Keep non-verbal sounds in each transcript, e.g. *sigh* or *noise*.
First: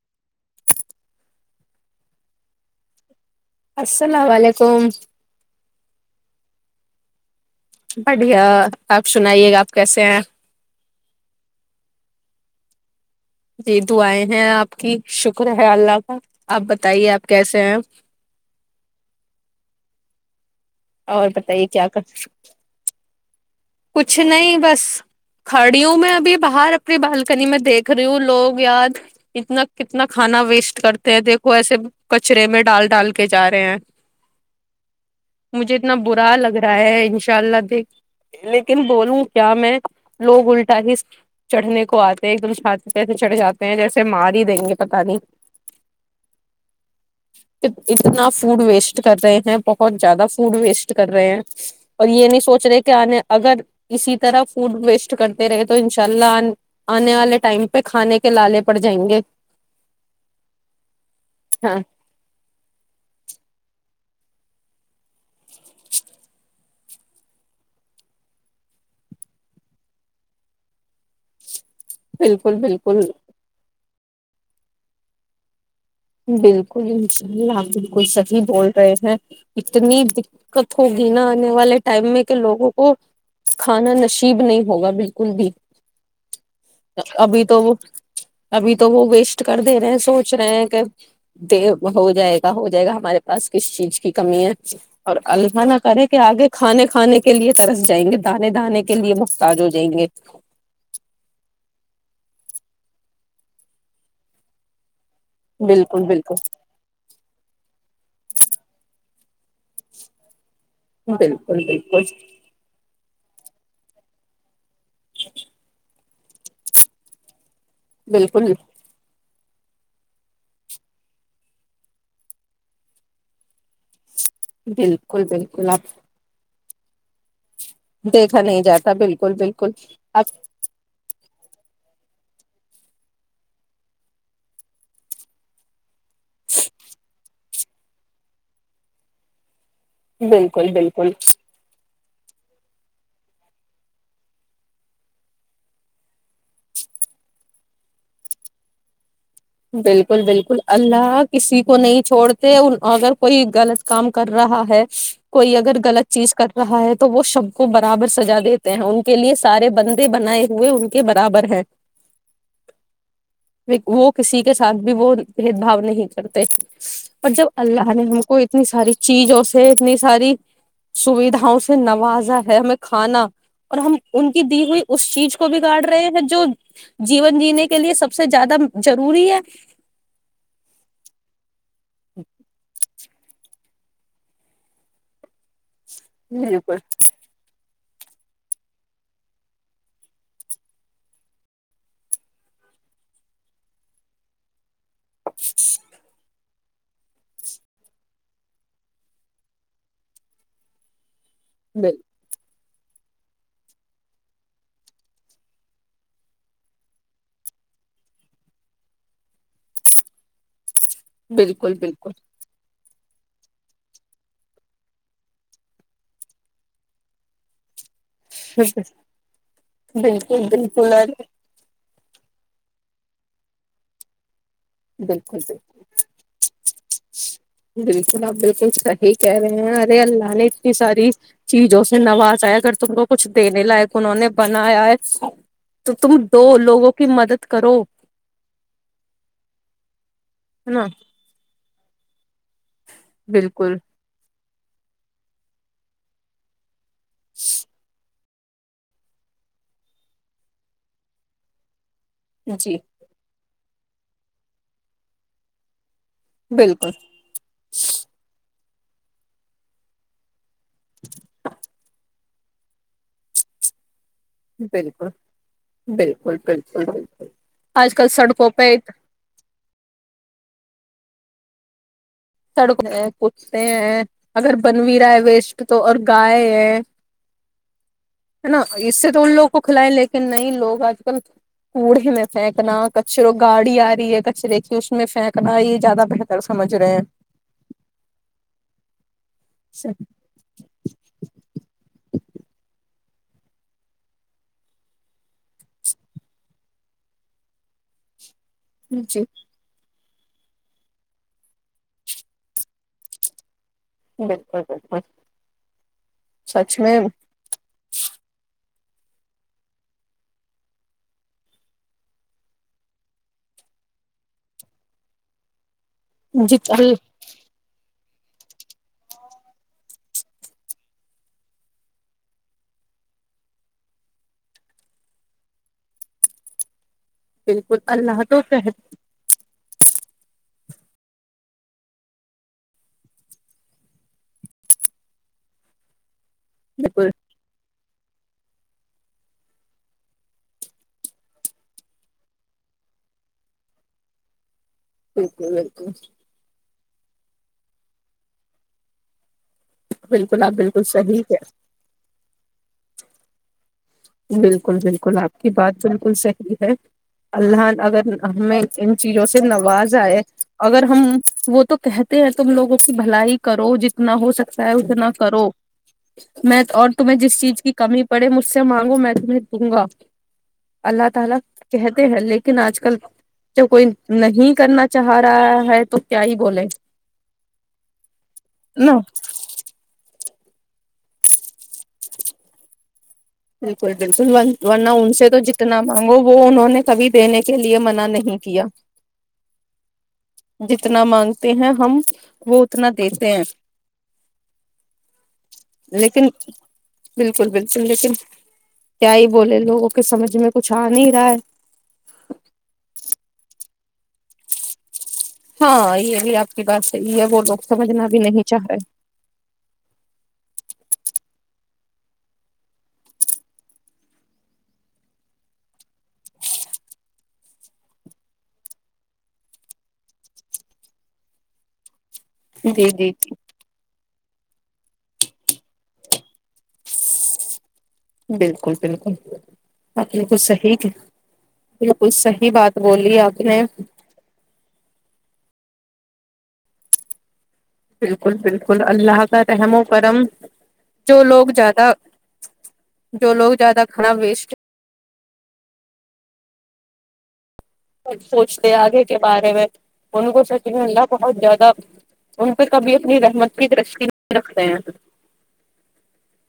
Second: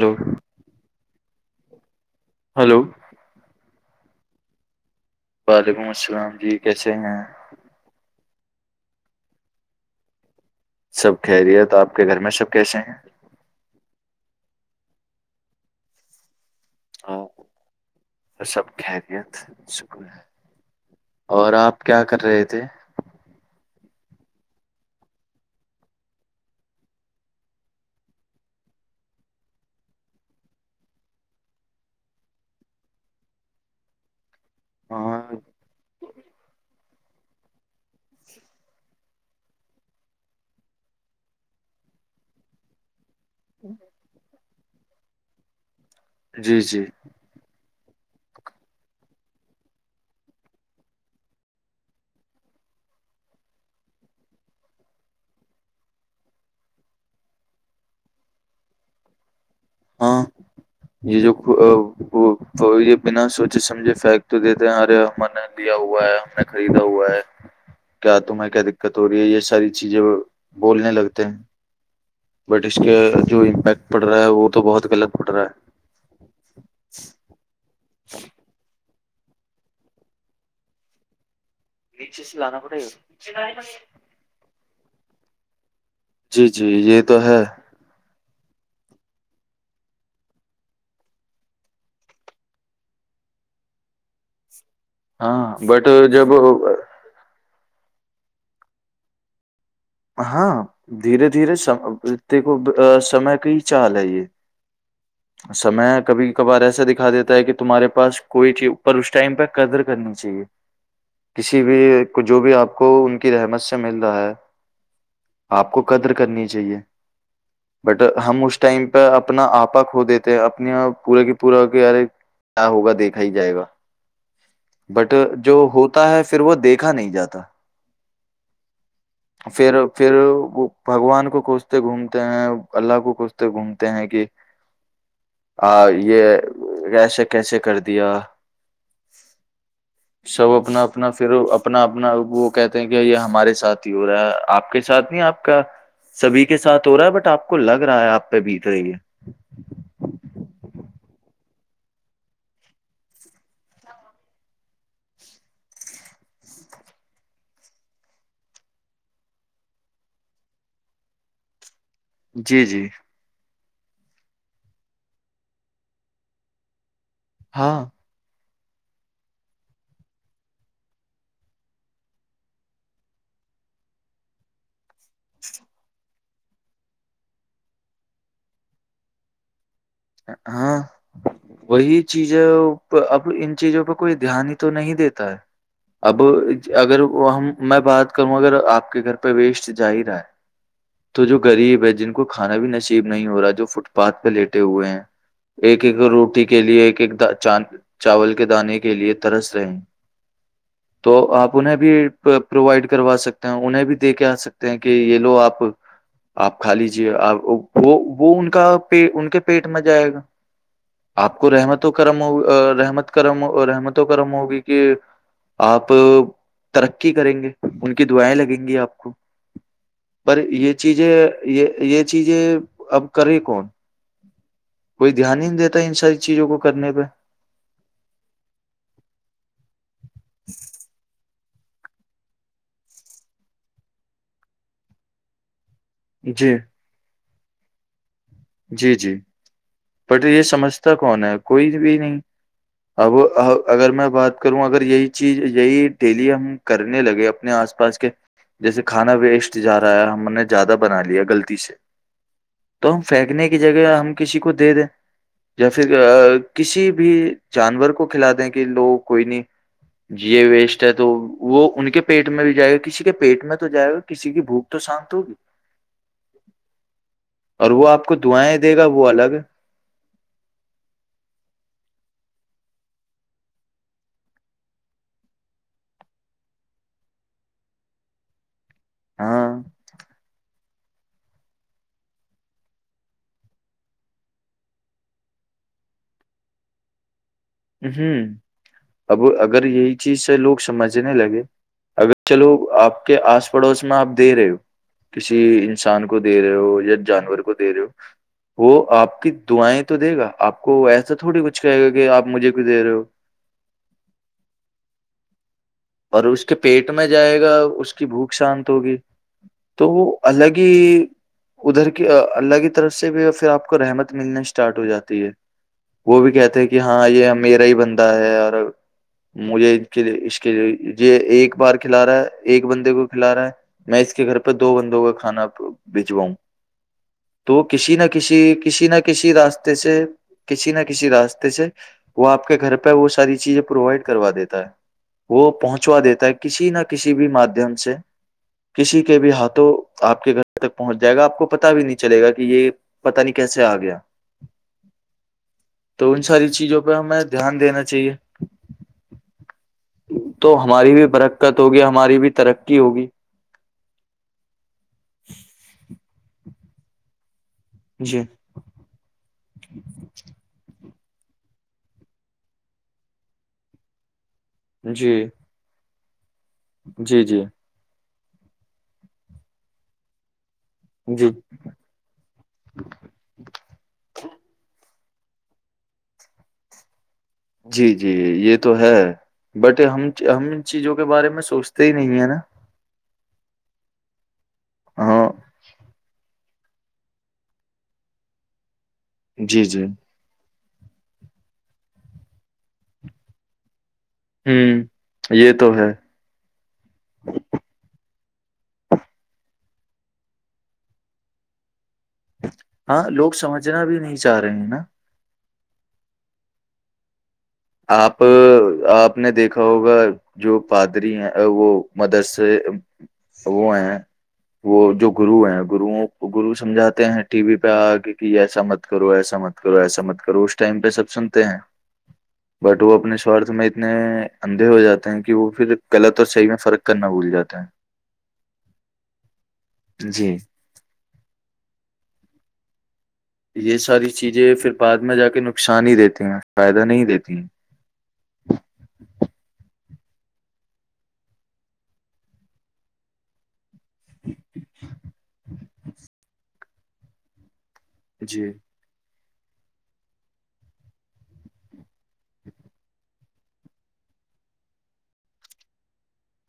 لو hello السلام علیکم وعلیکم السلام جی کیسے ہیں بڑھیا آپ سنائیے گا آپ کیسے ہیں سب خیریت آپ کے گھر میں سب کیسے ہیں جی دعئےیں ہیں آپ کی شکر ہے اللہ کا آپ بتائیے آپ کیسے ہیں ا سب خریت شکر ہے اور آپ کیا کر رہے تھے کچھ نہیں بس کھڑی ہوں میں ابھی باہر اپنی بالکنی میں دیکھ رہی ہوں لوگ یاد اتنا کتنا کھانا ویسٹ کرتے ہیں دیکھو ایسے کچرے میں ڈال ڈال کے جا رہے ہیں ہاں مجھے اتنا برا لگ رہا ہے انشاء اللہ دیکھ لیکن بولوں کیا میں لوگ الٹا ہی چڑھنے کو آتے ایک دم چھات سے چڑے جاتے ہیں جیسے مارج دیں گے پتا نہیں جی جی اتنا فوڈ ویسٹ کر رہے ہیں بہت زیادہ فوڈ ویسٹ کر رہے ہیں اور یہ نہیں سوچ رہے آنے اگر اسی طرح فوڈ ویسٹ کرتے رہے تو انشاء اللہ آنے والے ٹائم پہ کھانے کے لالے پڑ جائیں گے ہاں یہ جو ہاں وہ یہ بنا سوچے سمجھے پھی تو دیتے ہیں ارے ہم نے دیا ہوا ہے ہم نے خریدا ہوا ہے کیا تمہیں کیا دقت ہو رہی ہے یہ ساری چیزیں بولنے لگتے ہیں بالکل بٹ اس کے بالکل جو امپیکٹ پڑ رہا ہے وہ تو بہت غلط پھٹ رہا ہے بالکل انء ال کوئی سحی بول ہیں اتنی دقت ہوگی نا والے ٹائم میں نیچے کہ سے لانا لوگوں پڑے کو گا کھانا نصیب نہیں ہوگا بالکل بھی جی جی یہ تو ہے ابھی وہ ابھی تو وہ ویسٹ کر دے رہے ہیں سوچ رہے ہیں کہ د ہو جائے گا ہو جائے گا ہمارے پاس کس چیز کی کمی ہے اور الف ہاں نہ بٹ کرے کہ جب آگے کھانے کھانے کے لیے طرف جائیں گے دانے دانے کے لیے بہتاج ہو جائیں گے ہاں دھیرے دھیرے س د کو سمے کا ہی چال ہے یہ سمے بالکل کبھی بالکل کبھار ایسا دکھا دیتا ہے کہ تمہارے پاس کوئی چیز اوپر اس ٹائم پک قدر کرنی چاہیے کسی بالکل بھی بالکل کو جو بھی آپ کو کی رحمت سے مل رہا ہے آپ کو قدر کرنی چاہیے بٹ ہم بالکل اس ٹائم پہ اپنا آپا کھو دیتے ہیں اپنیاں پورے کی پورا کہ یارے کیا ہوگا دیکھا ہی جائے گا بٹ بالکل جو بالکل آپ ہوتا ہے پھر وہ دیکھ دکھا نہیں جاتا دیکھا نہیں جاتا بالکل بالکل پھر پھر آپ وہ بھگوان کو پوچھتے گھومتے ہیں اللہ کو کتے گھومتے ہیں کہ یہ ایسے کیسے کر دیا سب بالکل اپنا اپنا بالکل پھر اپنا اپنا وہ کہتے ہیں کہ یہ ہمارے ساتھی ہی ہو رہا ہے آپ کے ساتھ نہیں آپ کا سبھی کے ساتھ ہو رہا ہے بٹ آپ کو لگ رہا ہے آپ پہ بیت رہی ہے بالکل بالکل اللہ کسی کو نہیں چھوڑتے اگر کوئی غلط کام کر رہا ہے کوئی اگر غلط چیز کر رہا ہے تو وہ سب کو برابر سجا دیتے ہیں ان کے لیے سارے بندے بنائے ہوئے ان کے برابر ہیں جی جی وہ کسی کے ساتھ بھی وہ بھید بھاؤ نہیں کرتے پر جب ہاں اللہ نے ہم کو اتنی ساری چیزوں سے اتنی ساری سوھاوں سے نوازا ہے ہمیں کھانا اور ہم ان کی دی ہوئی اس چیز کو بگاڑ رہے ہیں جو جیون جینے کے لیے سب سے زیادہ جروری ہے ہاں وہی چیزیں اب ان چیزوں پ کوئی دھیان ہی تو نہیں دیتا ہے اب بالکل اگر وہ ہم میں بات کروں اگر آپ کے گھر پہ ویسٹ جاہ رہا ہے تو جو غریب ہے جن کو کھانا بھی نصیب نہیں ہو رہا ہے جو فٹ پاتھ پہ لیٹے ہوئے ہیں ایک ایک روٹی کے لئے ایک چاول کے دانے کے لئے ترس رہیں تو آپ انہیں بھی بالکل۔ پرووائڈ کروا سکتے ہیں انہیں بھی دے کے آ سکتے ہیں کہ یہ لو آپ آپ کھا لیجیے وہ ان کا پ ان کے پیٹ ک مزہ آئے گا آپ کو بالکل رحمت و بالکل کرم ہو رحمت گرم اور رحمت و کرم ہوگی کہ اپ ترقی کریں گے کی دعائیں لگیں گی آپ کو پر بالکل یہ بالکل چیزیں ارے یہ یہ چیزیں اب کرے کون کوئی بالکل دھیان ہی نہیں دیتا بالکل ان ساری چیزوں کو کرنے پہ بالکل آپ بالکل صحی کہہ رہے ہیں ارے اللہ نے اتنی ساری چیزوں سے نوازائے اگر تم کو کچھ دینے لائق انہوں نے بنایا ہے تو تم دو جی لوگوں کی مدد کرو جی جی بٹ یہ ہے نا سمجھتا کون ہے کوئی بھی نہیں اب بالکل اگر میں بات کروں اگر یہی چیز یہی ڈیلی ہم کرنے لگے اپنے آس پاس کے جیسے کھانا ویسٹ جاار رہا ہے، ہم نے زیادہ بنا لیا غلطی سے جی لنے کی جگہ ہم کسی کو دے دیں یا پھر بالکل کسی بھی جانور کو کھلا دیں کہ کہ لوگ کوئی نہیں جیے وی ہے تو وہ ان کے پیٹ میں بھی جائے گا کسی کے پیٹ میں تو جائے گا کسی کی بھوک تو بالکل شانت ہوگی بالکل بالکل بالکل اور وہ آج کل آپ کو سڑکوں دعائیں پہ دے گا وہ الگ ہے سڑک ہیں کودتے ہیں اگر بن بھی رہا ہے ویسٹ تو اور گائے ہے ہے نا اس سے تو ان لوگ کو ہاں کھلائ لیکن نہیں لوگ آج کوڑے میں پھینکنا کچروں گاڑی آ رہی ہے کچرے کی اس میں پھینکنا یہ زیادہ بہتر سمجھ رہے ہیں ہ اب اگر یہی چیز سے لوگ سمجھنے لگے اگر چلو آپ کے آس پڑوس میں آپ دے رہے ہو کسی انسان کو دے رہے ہو یا جانور کو دے رہے ہو وہ آپ جی کی دعیں تو دے گا آپ کو ایسا تو تھوڑی کچھ کہے گا کہپجھے ک د رہ ہو بالکل بالکل اور اس کے پیٹ میں جائے گا اس کی بھوک شان ہوگی تو وہ الگ ہی ادھر کی اللہ کی طرف سے بھی پھر آپ کو رحمت ملنے اسٹارٹ ہو جاتی ہے وہ بھی جی کہتے ہیں کہ ہاں یہ میرا ہی بندتا ہے اور مجھے کے اس کہ یہ ایک بار کھلا رہا ہے ایک بندے کو کھلا رہا ہے میں اس کے گھر پہ دو بندوں کا کھانا بجواؤں تو بالکل کسی نہ اللہ کسی تو کہہ، کسی نہ کسی راستے سے کسی نہ کسی راستے سے وہ آپ کے گھر پہ وہ ساری چیزیں پرووائڈ کروا دیتا ہے وہ پہنچوا دیتا ہے کسی نہ بالکل کسی بھی مادھیم سے کسی کے بھی ہاتھوں آپ کے گھر تک پہنچ جائے گا آپ کو پتا بھی نہیں چلے گا کہ یہ پتا نہیں کیسے آ گیا بالکل بالکل تو ان ساری چیزوں پہ ہمیں دھیان دینا چاہیے بالکل تو آپ بالکل ہماری بھی صحیح برقت ہوگی ہماری بھی ترقی ہوگی بالکل بالکل آپ کی بات ب ان صحی ہے اللہ اگر جی ہمیں ان چیزوں سے نواز آئے اگر ہم وہ تو کہتے ہیں تم لوگوں کی بھلائی کرو جتنا ہو سکتا چاہے است جی نہ کرو میں اور تمہیں جی جس جی چیز کی کمی بڑے م سے مانگوں میں تمہیں دوں گا اللہ جی تعالا کہتے ہیں لیکن آج کل تو کوئی نہیں کرنا چھا رہا ہے تو کیا ہی بولے جی جی یہ تو ہے نا بٹ ہم ہم ان چیزوں کے بارے میں سوچتے ہی نہیں ہے نا بالکل بالکل ورنہ ان ہاں سے تو جتنا مانگو وہ انہوں نے کبھی دینے کے لیے منع نہیں کیا جی جی جتنا مانگتے ہیں ہم وہ اتنا دیتے ہیں ہوں یہ تو ہے لیکن بالکل بالکل لیکن کیا ہی بولے لوگوں کے سمجھ میں کچھ آ نہیں رہا ہے ہاں لوگ سمجھنا بھی نہیں چاہ رہے ہیں نا ہاں یہ بھی آپ کی بات ہے یہ ب آپ آپ نے دیکھا ہوگا جو پادری ہیں وہ مدرسے وہ ہیں وہ جو گرو ہیں گرو کو گرو سمجھاتے ہیں ٹی وی پہ آگ کہ ایسا مت کرو ایسا مت کرو ایسا مت کرو اس ٹائم پہ سب سنتے ہیں بٹ جی وہ جی اپنے جی سوارھ میں اتنے اندھے ہو جاتے ہیں کہ وہ پھر غلط اور صحیح میں فرق کرنا بھول جاتا ہیں بالکل بالکل ب جی بکل صحیح بالکل صحی بات روم یہ ساری چیزیں پھر بعد میں جا کے ن نقشانی ہی دیتے ہیں فائدہ نہیں دیتی ہیں بالکل بالکل اللہ کا رحم و کرم جو لوگ زیادہ جو لوگ زیادہ ہان وسٹ *inaudible* کچ جی سوچتے آ گئے کے بارے میں ان کو سچ اللہ بہت زیادہ ان پہ کبھی اپنی رحمت کی درش نہیں رکھتے ہیں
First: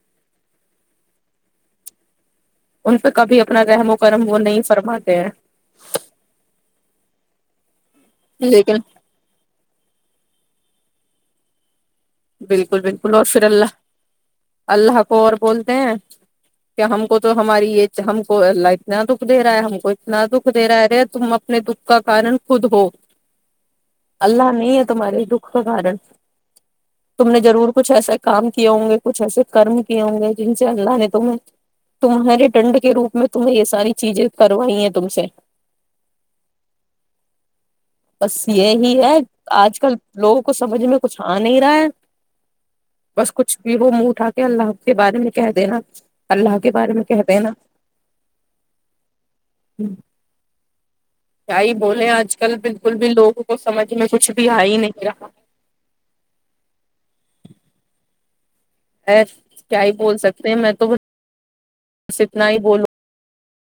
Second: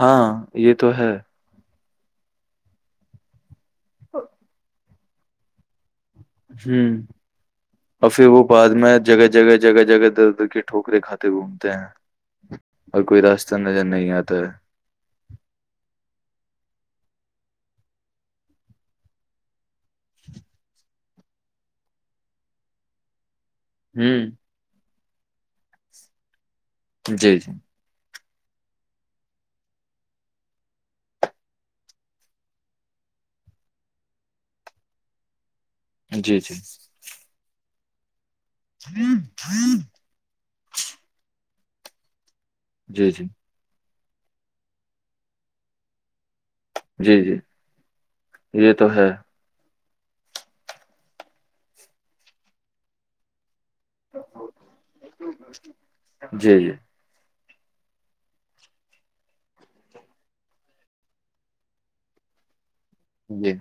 ہاں یہ تو ہے ان پہ کبھی اپنا رحم و کرم وہ نہیں فرماتے ہیں ہ اور پھر وہ بعد لیکن میں جگہ جگہ جگہ جگہ دھرھر ٹوکرے کھاتے گھومتے ہیں بالکل بالکل کوئی اور پھر راستہ اللہ نظر نہیں آتا ہے اللہ کو اور بولتے ہیں کہ ہم کو تو ہماری یہ ہم کو اللہ اتنا دکھ دے رہا ہے ہم کو اتنا دکھ دے رہا ہے رے تم اپنے دکھ کا کارن خود ہو ہوں اللہ نہیں تمہارے دکھ کا کارن تم نے جی جی ضرور کچھ ایسا کام کیے ہوں گے کچھ ایسے کرم کیے ہوں گے جن سے اللہ نے تم تمہارے دنڈ کے روپ میں تمہیں یہ ساری چیزیں کروائی ہیں تم سے جی جی بس یہی ہے آج کل لوگوں کو سمجھ میں کچھ آ بھی نہیں رھا ھے جی جی بس کچھ بھی وہ منہ اٹھا کے اللہ کے بارے میں کہہ دینا اللہ کے بارے میں جی کہتے جی ہیں نا یہ تو ہے ھم کیا ہی بولے آج کل بالکل بھی لوگ وہ سمجھ میں کچھ بھی آ ہی نہیں رہا جی جی ای کیا ہی بول سکتے ہیں میں تو بس اتنا ہی بولو جی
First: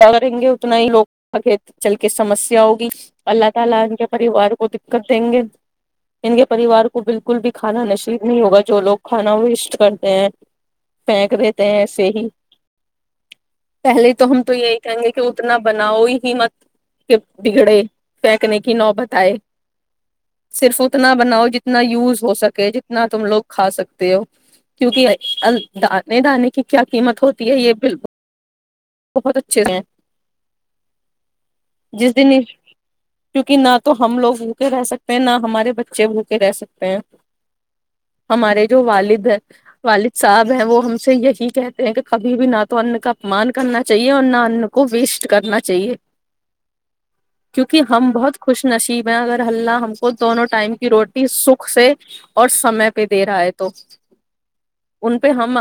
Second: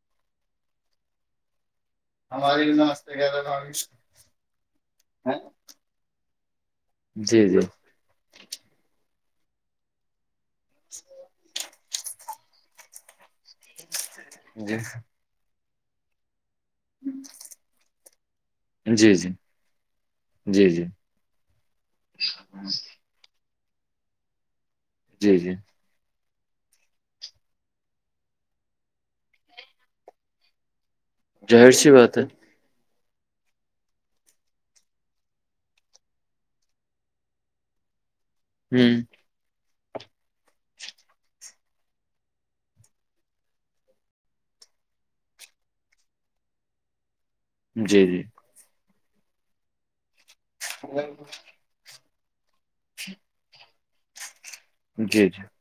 کیا کریں گے اتنا ہی لوگ گ چل کے سامسیا ھو گی اللہ تلا ان کے پریوار کو دیکت دے گے ان کے پریوار کو بالکل جی بھی جی کھانا نشیب نہیں ہوگا جو لو کھانا وہ اسٹ کرتے ہیں پھینک دی تھ ہیں ہی پہلے تو تو جی یہی کہیں گ کہ اتنا بناؤ ہی مطلب کہ بگڑے پھینکنے کی جی نوبت آئے جی جی صرف جی اتنا بناؤ جتنا یوز ہو سکے جتنا تم لوگ کھا سکتے ہو کیونکہ جی جی نہیں دے کی کیا قیمت ہوتی ہے یہ بالکل بہت اچھے ہیں ظاہر سی بات جس ہے دن کیونکہ نہ تو ہم لوگ بوکے رہ سکتے ہیں نہ ہمارے بچے بھوکے رہ سکتے ہیں ہمارے جو ہوں والد ہیں والد صاحب ہیں وہ ہم سے یہی کہتے ہیں کہ کبھی بھی نہ تو انن کا اپمان کرنا چاہیے اور نہ ان کو ویسٹ کرنا چاہیے کیونکہ جی ہم جی بہت خوش نشیب میں اگر ہلہ ہم کو دونوں ٹائم کی روٹی سکھ سے اور سمے پہ دے رہا ہے تو ان جی پہ ہم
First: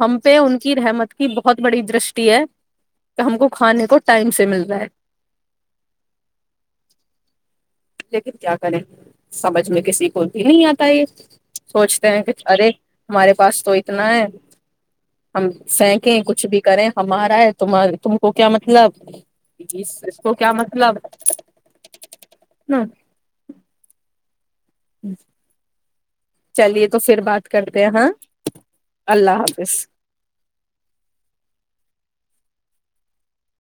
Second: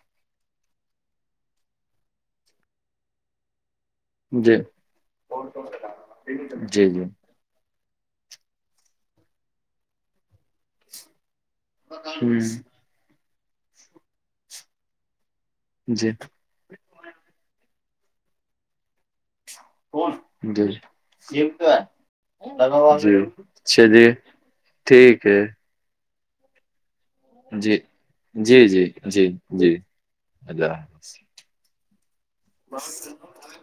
ہم پہ ان کی رحمت کی بہت بڑی دش ہے کہ ہم کو کھانے کو ٹائم سے جی مل رہا ہے جی جی لیکن کیا کریں سمجھ میں کسی کو بھی نہیں آتا یہ سوچتے ہ ہیں کہ ارے ہمارے پاس تو اتنا ہے ہم سینکیں کچھ بھی کریں تمہارے تم کو کیا مطلب اس اس کو کیا مطلب جی کیا چ ج ٹھیک ہے چلیے تو پھر بات جی کرتے ہیں ہاں جی جی جی اللہ جی حافظ اللہ حافظ *inaudible*